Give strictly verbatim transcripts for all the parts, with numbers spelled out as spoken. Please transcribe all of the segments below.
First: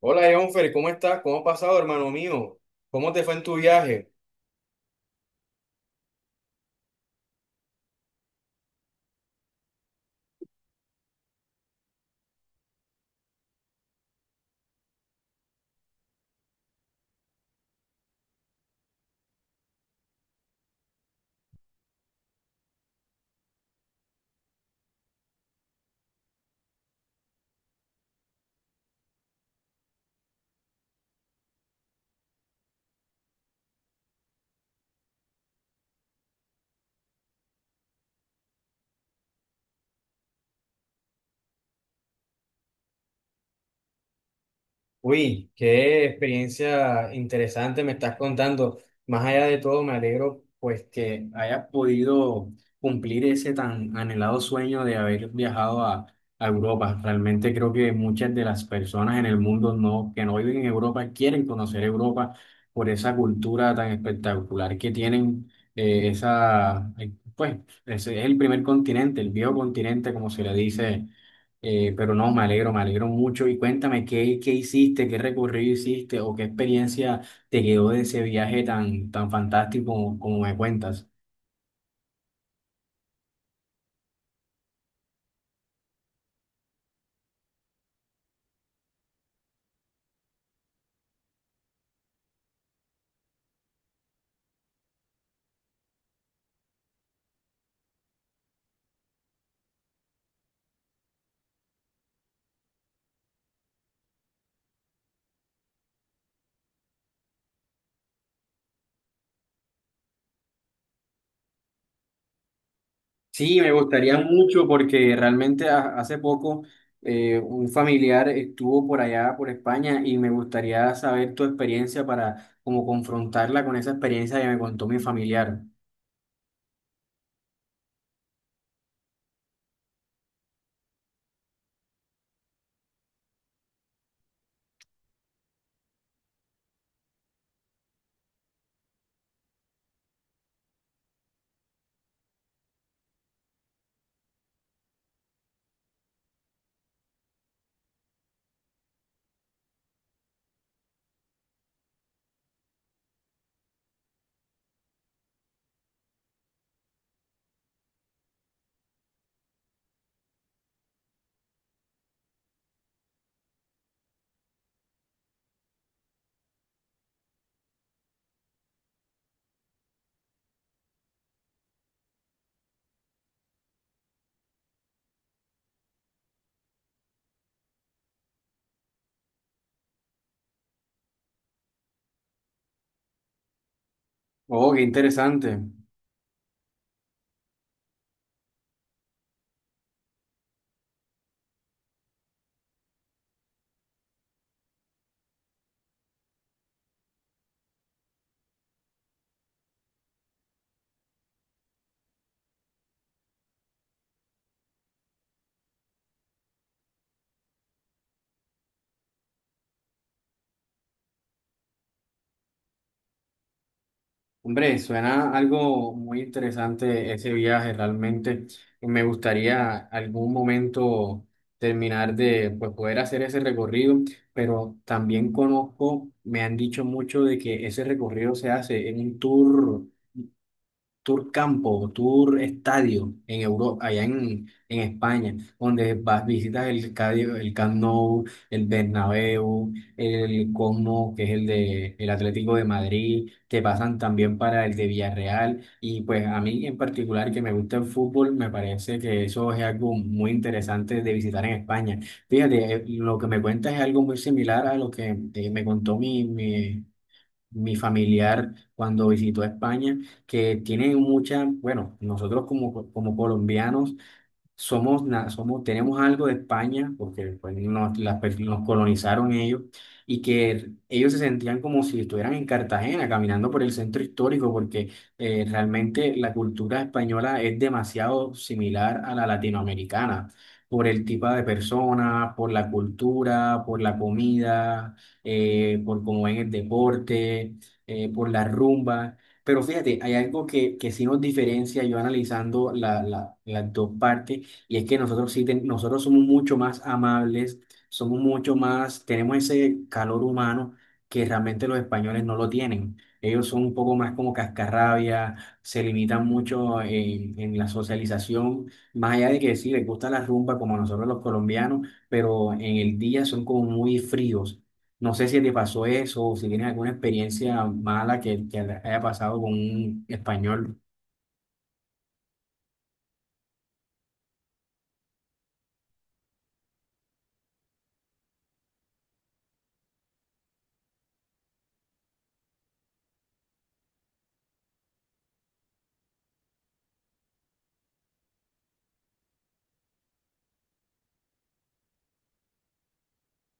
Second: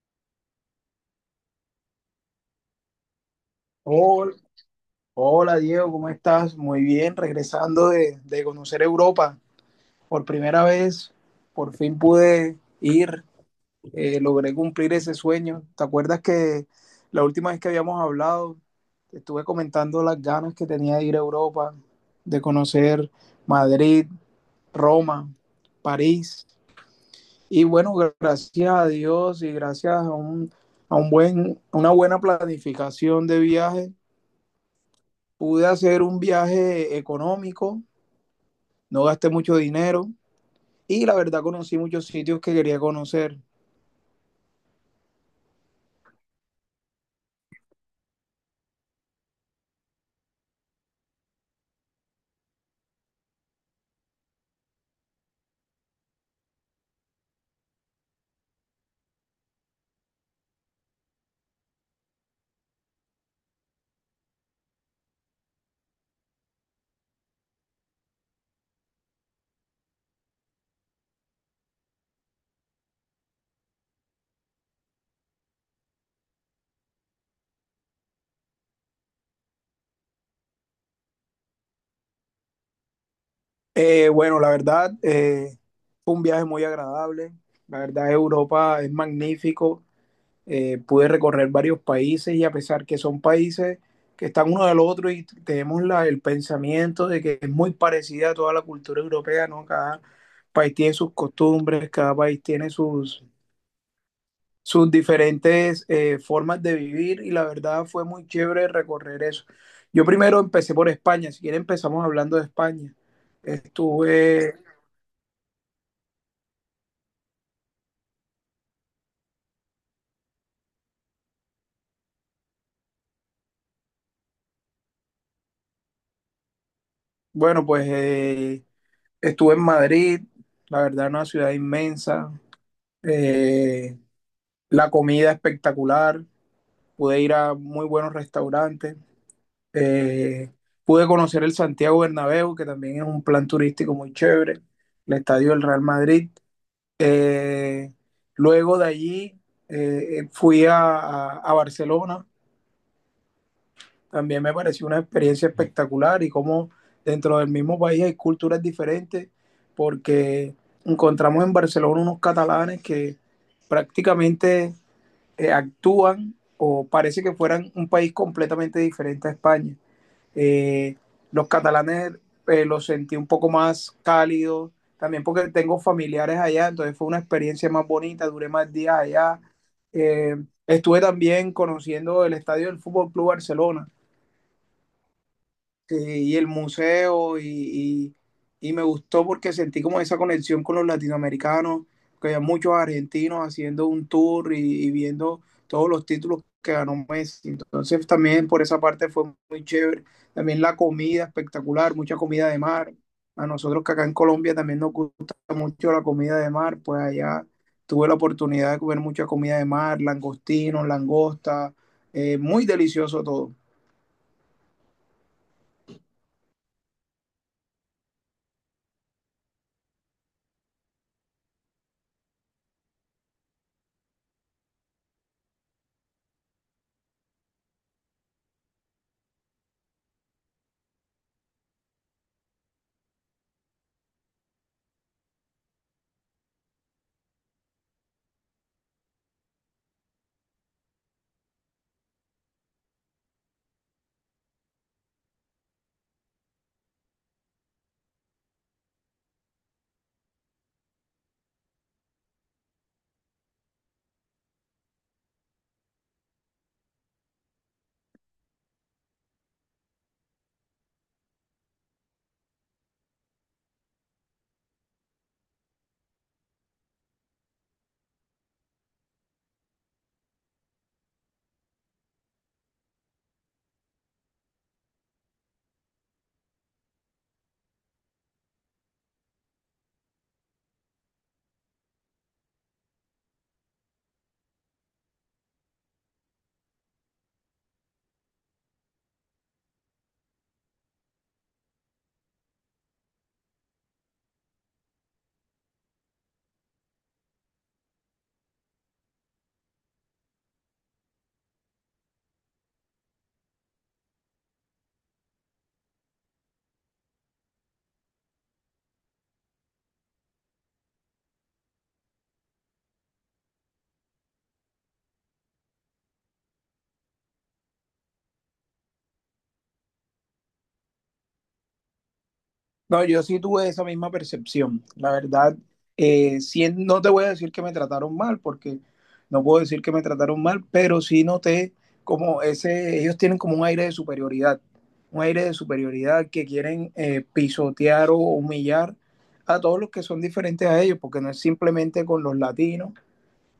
Hola, Jonfer, ¿cómo estás? ¿Cómo has pasado, hermano mío? ¿Cómo te fue en tu viaje? Hola, hola, Diego, ¿cómo estás? Muy bien, regresando de, de conocer Europa por primera vez, por fin pude ir, eh, logré cumplir ese sueño. ¿Te acuerdas que la última vez que habíamos hablado, te estuve comentando las ganas que tenía de ir a Europa, de conocer Madrid, Roma, París? Y bueno, gracias a Dios y gracias a un, a un buen, una buena planificación de viaje pude hacer un viaje económico, no gasté mucho dinero y la verdad conocí muchos sitios que quería conocer. Uy, qué experiencia interesante me estás contando. Más allá de todo, me alegro pues que hayas podido cumplir ese tan anhelado sueño de haber viajado a, a Europa. Realmente creo que muchas de las personas en el mundo no, que no viven en Europa quieren conocer Europa por esa cultura tan espectacular que tienen. Eh, esa, eh, pues, ese es el primer continente, el viejo continente, como se le dice. Eh, pero no, me alegro, me alegro mucho. Y cuéntame, ¿qué, qué hiciste, qué recorrido hiciste o qué experiencia te quedó de ese viaje tan, tan fantástico como, como me cuentas? Eh, bueno, la verdad eh, fue un viaje muy agradable. La verdad Europa es magnífico. Eh, pude recorrer varios países y a pesar que son países que están uno del otro y tenemos la, el pensamiento de que es muy parecida a toda la cultura europea, ¿no? Cada país tiene sus costumbres, cada país tiene sus, sus diferentes eh, formas de vivir y la verdad fue muy chévere recorrer eso. Yo primero empecé por España, si quieren empezamos hablando de España. Sí, me gustaría Estuve, mucho porque realmente ha- hace poco eh, un familiar estuvo por allá, por España, y me gustaría saber tu experiencia para como confrontarla con esa experiencia que me contó mi familiar. bueno, pues eh, estuve en Madrid, la verdad una ciudad inmensa, eh, la comida espectacular, pude ir a muy buenos restaurantes, eh, pude conocer el Santiago Bernabéu, que también es un plan turístico muy chévere, el estadio del Real Madrid. Eh, luego de allí eh, eh, fui a, a- a Barcelona, también me pareció una experiencia espectacular y como dentro del mismo país hay culturas diferentes, porque encontramos en Barcelona unos catalanes que prácticamente eh, actúan o parece que fueran un país completamente diferente a España. Eh, los catalanes eh, los sentí un poco más cálidos, también porque tengo familiares allá, entonces fue una experiencia más bonita, duré más días allá. Eh, estuve también conociendo el estadio del Fútbol Club Barcelona. Oh, qué interesante. Sí, y el museo, y, y- y me gustó porque sentí como esa conexión con los latinoamericanos, que había muchos argentinos haciendo un tour y, y viendo todos los títulos que ganó Messi. Entonces también por esa parte fue muy chévere. También la comida espectacular, mucha comida de mar. A nosotros que acá en Colombia también nos gusta mucho la comida de mar, pues allá tuve la oportunidad de comer mucha comida de mar, langostinos, langosta, eh, muy delicioso todo. Hombre, suena algo muy interesante ese viaje realmente. y Me gustaría algún momento terminar de pues, poder hacer ese recorrido, pero también conozco, me han dicho mucho de que ese recorrido se hace en un tour tour campo, tour estadio en Europa, allá en, en España, donde vas, visitas el estadio, el Camp Nou, el Bernabéu, el Cosmo, que es el de el Atlético de Madrid, te pasan también para el de Villarreal y pues a mí en particular que me gusta el fútbol, me parece que eso es algo muy interesante de visitar en España. Fíjate, eh, lo que me cuentas es algo muy similar a lo que eh, me contó mi, mi mi familiar cuando visitó a España, que tiene mucha, bueno, nosotros como, como colombianos somos, na- somos, tenemos algo de España, porque pues, nos, las per- nos colonizaron ellos, y que ellos se sentían como si estuvieran en Cartagena, caminando por el centro histórico, porque eh, realmente la cultura española es demasiado similar a la latinoamericana, por el tipo de personas, por la cultura, por la comida, eh, por cómo ven el deporte, eh, por la rumba. Pero fíjate, hay algo que, que sí nos diferencia, yo analizando la- la- las dos partes, y es que nosotros sí, ten- nosotros somos mucho más amables, somos mucho más, tenemos ese calor humano que realmente los españoles no lo tienen. Ellos son un poco más como cascarrabia, se limitan mucho en, en la socialización, más allá de que sí, les gusta la rumba como a nosotros los colombianos, pero en el día son como muy fríos. No sé si te pasó eso o si tienes alguna experiencia mala que, que haya pasado con un español. No, yo sí tuve esa misma percepción. La verdad, eh, sí, no te voy a decir que me trataron mal, porque no puedo decir que me trataron mal, pero sí noté como ese, ellos tienen como un aire de superioridad, un aire de superioridad que quieren eh, pisotear o humillar a todos los que son diferentes a ellos, porque no es simplemente con los latinos.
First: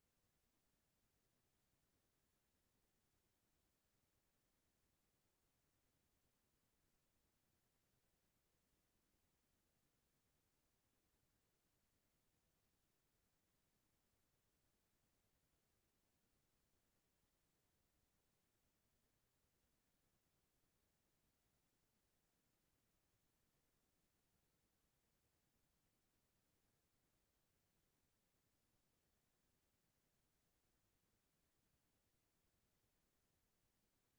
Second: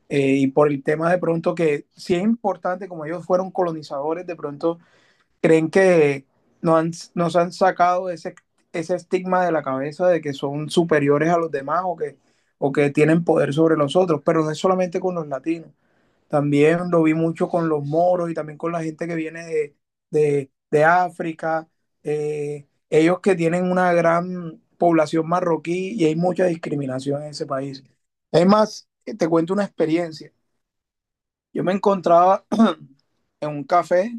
eh, y por el tema de pronto que sí es importante, como ellos fueron colonizadores, de pronto creen que no han, nos han sacado ese, ese estigma de la cabeza de que son superiores a los demás o que, o que tienen poder sobre los otros, pero no es solamente con los latinos, también lo vi mucho con los moros y también con la gente que viene de, de, de África, eh, ellos que tienen una gran población marroquí y hay mucha discriminación en ese país. Es más, te cuento una experiencia. Yo me encontraba en un café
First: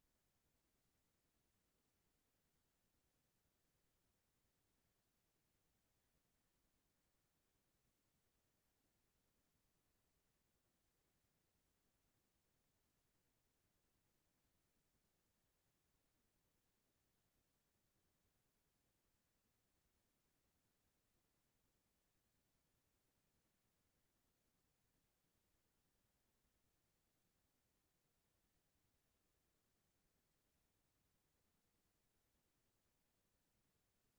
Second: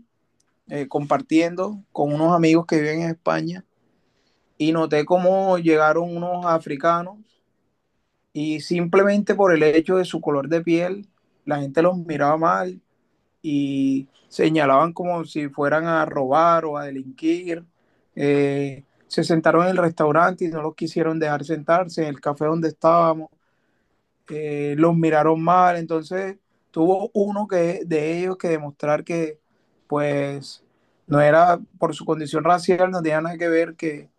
eh, compartiendo con unos amigos que viven en España y noté cómo llegaron unos africanos y simplemente por el hecho de su color de piel, la gente los miraba mal y señalaban como si fueran a robar o a delinquir. Eh, se sentaron en el restaurante y no los quisieron dejar sentarse en el café donde estábamos eh, los miraron mal, entonces tuvo uno que, de ellos que demostrar que pues no era por su condición racial, no tenía nada que ver que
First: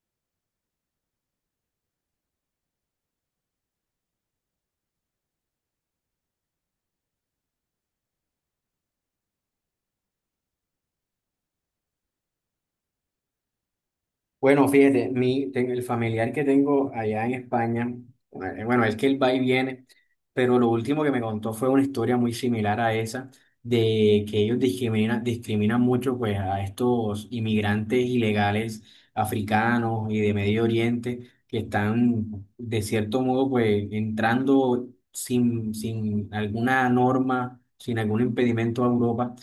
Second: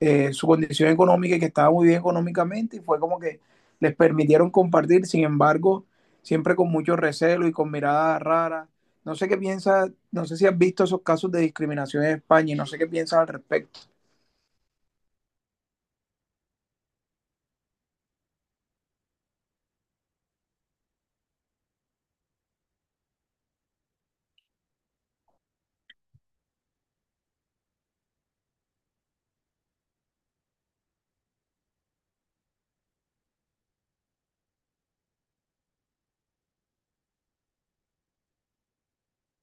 eh, su condición económica y que estaba muy bien económicamente y fue como que les permitieron compartir, sin embargo, siempre con mucho recelo y con miradas raras. No sé qué piensas, no sé si has visto esos casos de discriminación en España y no sé qué piensas al respecto. Bueno, fíjate, mi, ten- el familiar que tengo allá en España, eh, bueno, es que él va y viene, pero lo último que me contó fue una historia muy similar a esa, de que ellos discriminan, discriminan mucho pues a estos inmigrantes ilegales africanos y de Medio Oriente que están de cierto modo pues entrando sin, sin alguna norma, sin algún impedimento a Europa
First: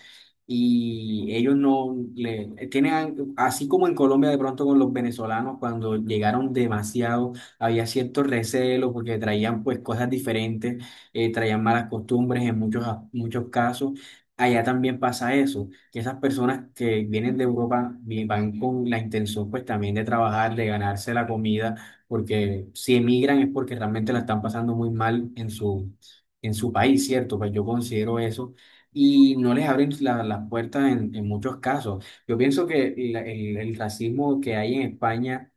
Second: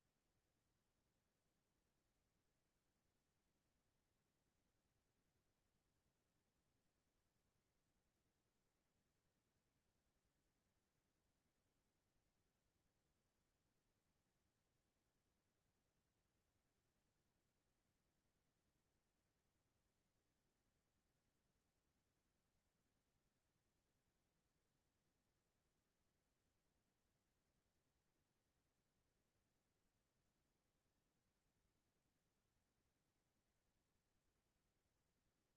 y ellos no le tienen, al- así como en Colombia de pronto con los venezolanos, cuando llegaron demasiado, había cierto recelo porque traían pues cosas diferentes, eh, traían malas costumbres en muchos, a- muchos casos. Allá también pasa eso, que esas personas que vienen de Europa vi- van con la intención pues también de trabajar, de ganarse la comida, porque si emigran es porque realmente la están pasando muy mal en su, en su país, ¿cierto? Pues yo considero eso y no les abren la- las puertas en, en muchos casos. Yo pienso que la- el, el racismo que hay en España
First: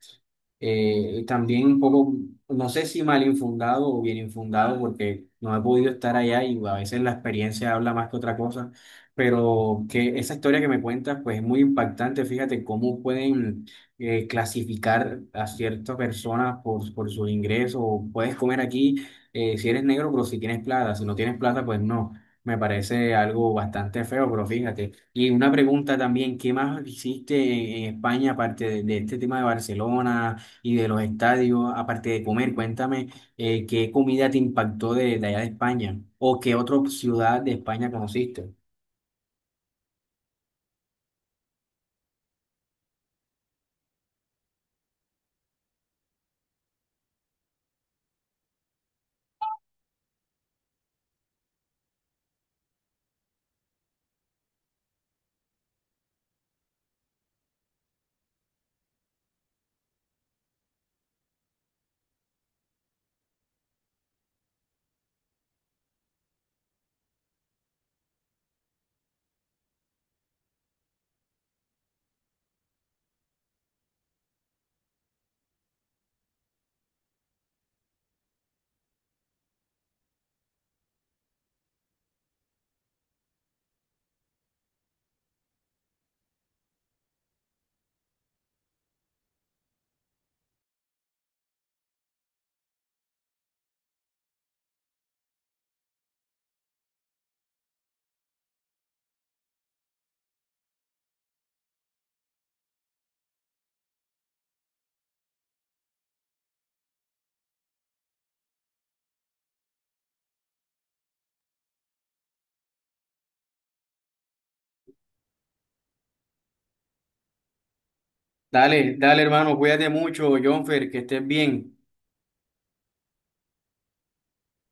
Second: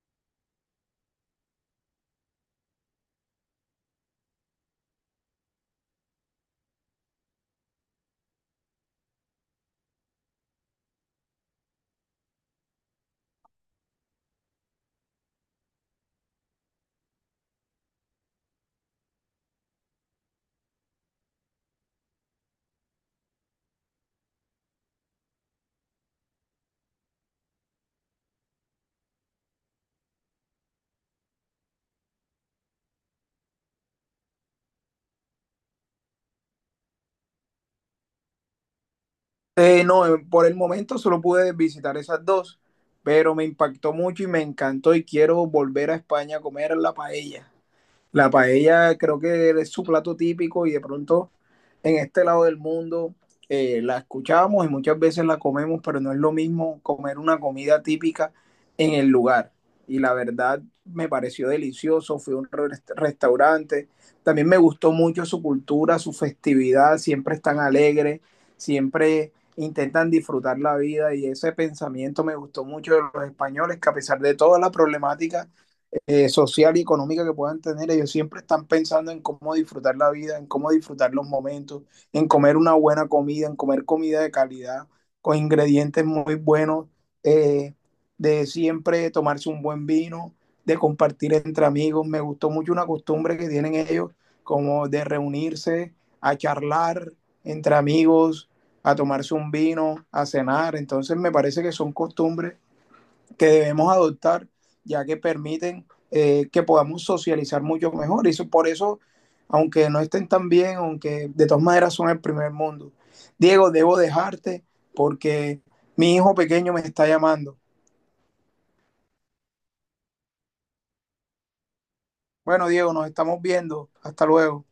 eh, también un poco, no sé si mal infundado o bien infundado, porque no he podido estar allá y a veces la experiencia habla más que otra cosa, pero que esa historia que me cuentas pues es muy impactante, fíjate cómo pueden eh, clasificar a ciertas personas por, por sus ingresos, puedes comer aquí eh, si eres negro, pero si tienes plata, si no tienes plata, pues no. Me parece algo bastante feo, pero fíjate. Y una pregunta también, ¿qué más hiciste en, en España aparte de, de este tema de Barcelona y de los estadios, aparte de comer? Cuéntame, eh, ¿qué comida te impactó de, de allá de España? ¿O qué otra ciudad de España conociste? Eh, no, eh, por el momento solo pude visitar esas dos, pero me impactó mucho y me encantó y quiero volver a España a comer la paella. La paella creo que es su plato típico y de pronto en este lado del mundo eh, la escuchamos y muchas veces la comemos, pero no es lo mismo comer una comida típica en el lugar. Y la verdad me pareció delicioso, fui a un rest- restaurante, también me gustó mucho su cultura, su festividad, siempre están alegres, siempre intentan disfrutar la vida y ese pensamiento me gustó mucho de los españoles, que a pesar de toda la problemática eh, social y económica que puedan tener, ellos siempre están pensando en cómo disfrutar la vida, en cómo disfrutar los momentos, en comer una buena comida, en comer comida de calidad, con ingredientes muy buenos, eh, de siempre tomarse un buen vino, de compartir entre amigos. Me gustó mucho una costumbre que tienen ellos, como de reunirse a charlar entre amigos, a tomarse un vino, a cenar. Entonces me parece que son costumbres que debemos adoptar, ya que permiten eh, que podamos socializar mucho mejor. Y eso, por eso, aunque no estén tan bien, aunque de todas maneras son el primer mundo. Diego, debo dejarte porque mi hijo pequeño me está llamando. Dale, dale hermano, cuídate mucho, Jonfer, que estés bien. Bueno, Diego, nos estamos viendo. Hasta luego.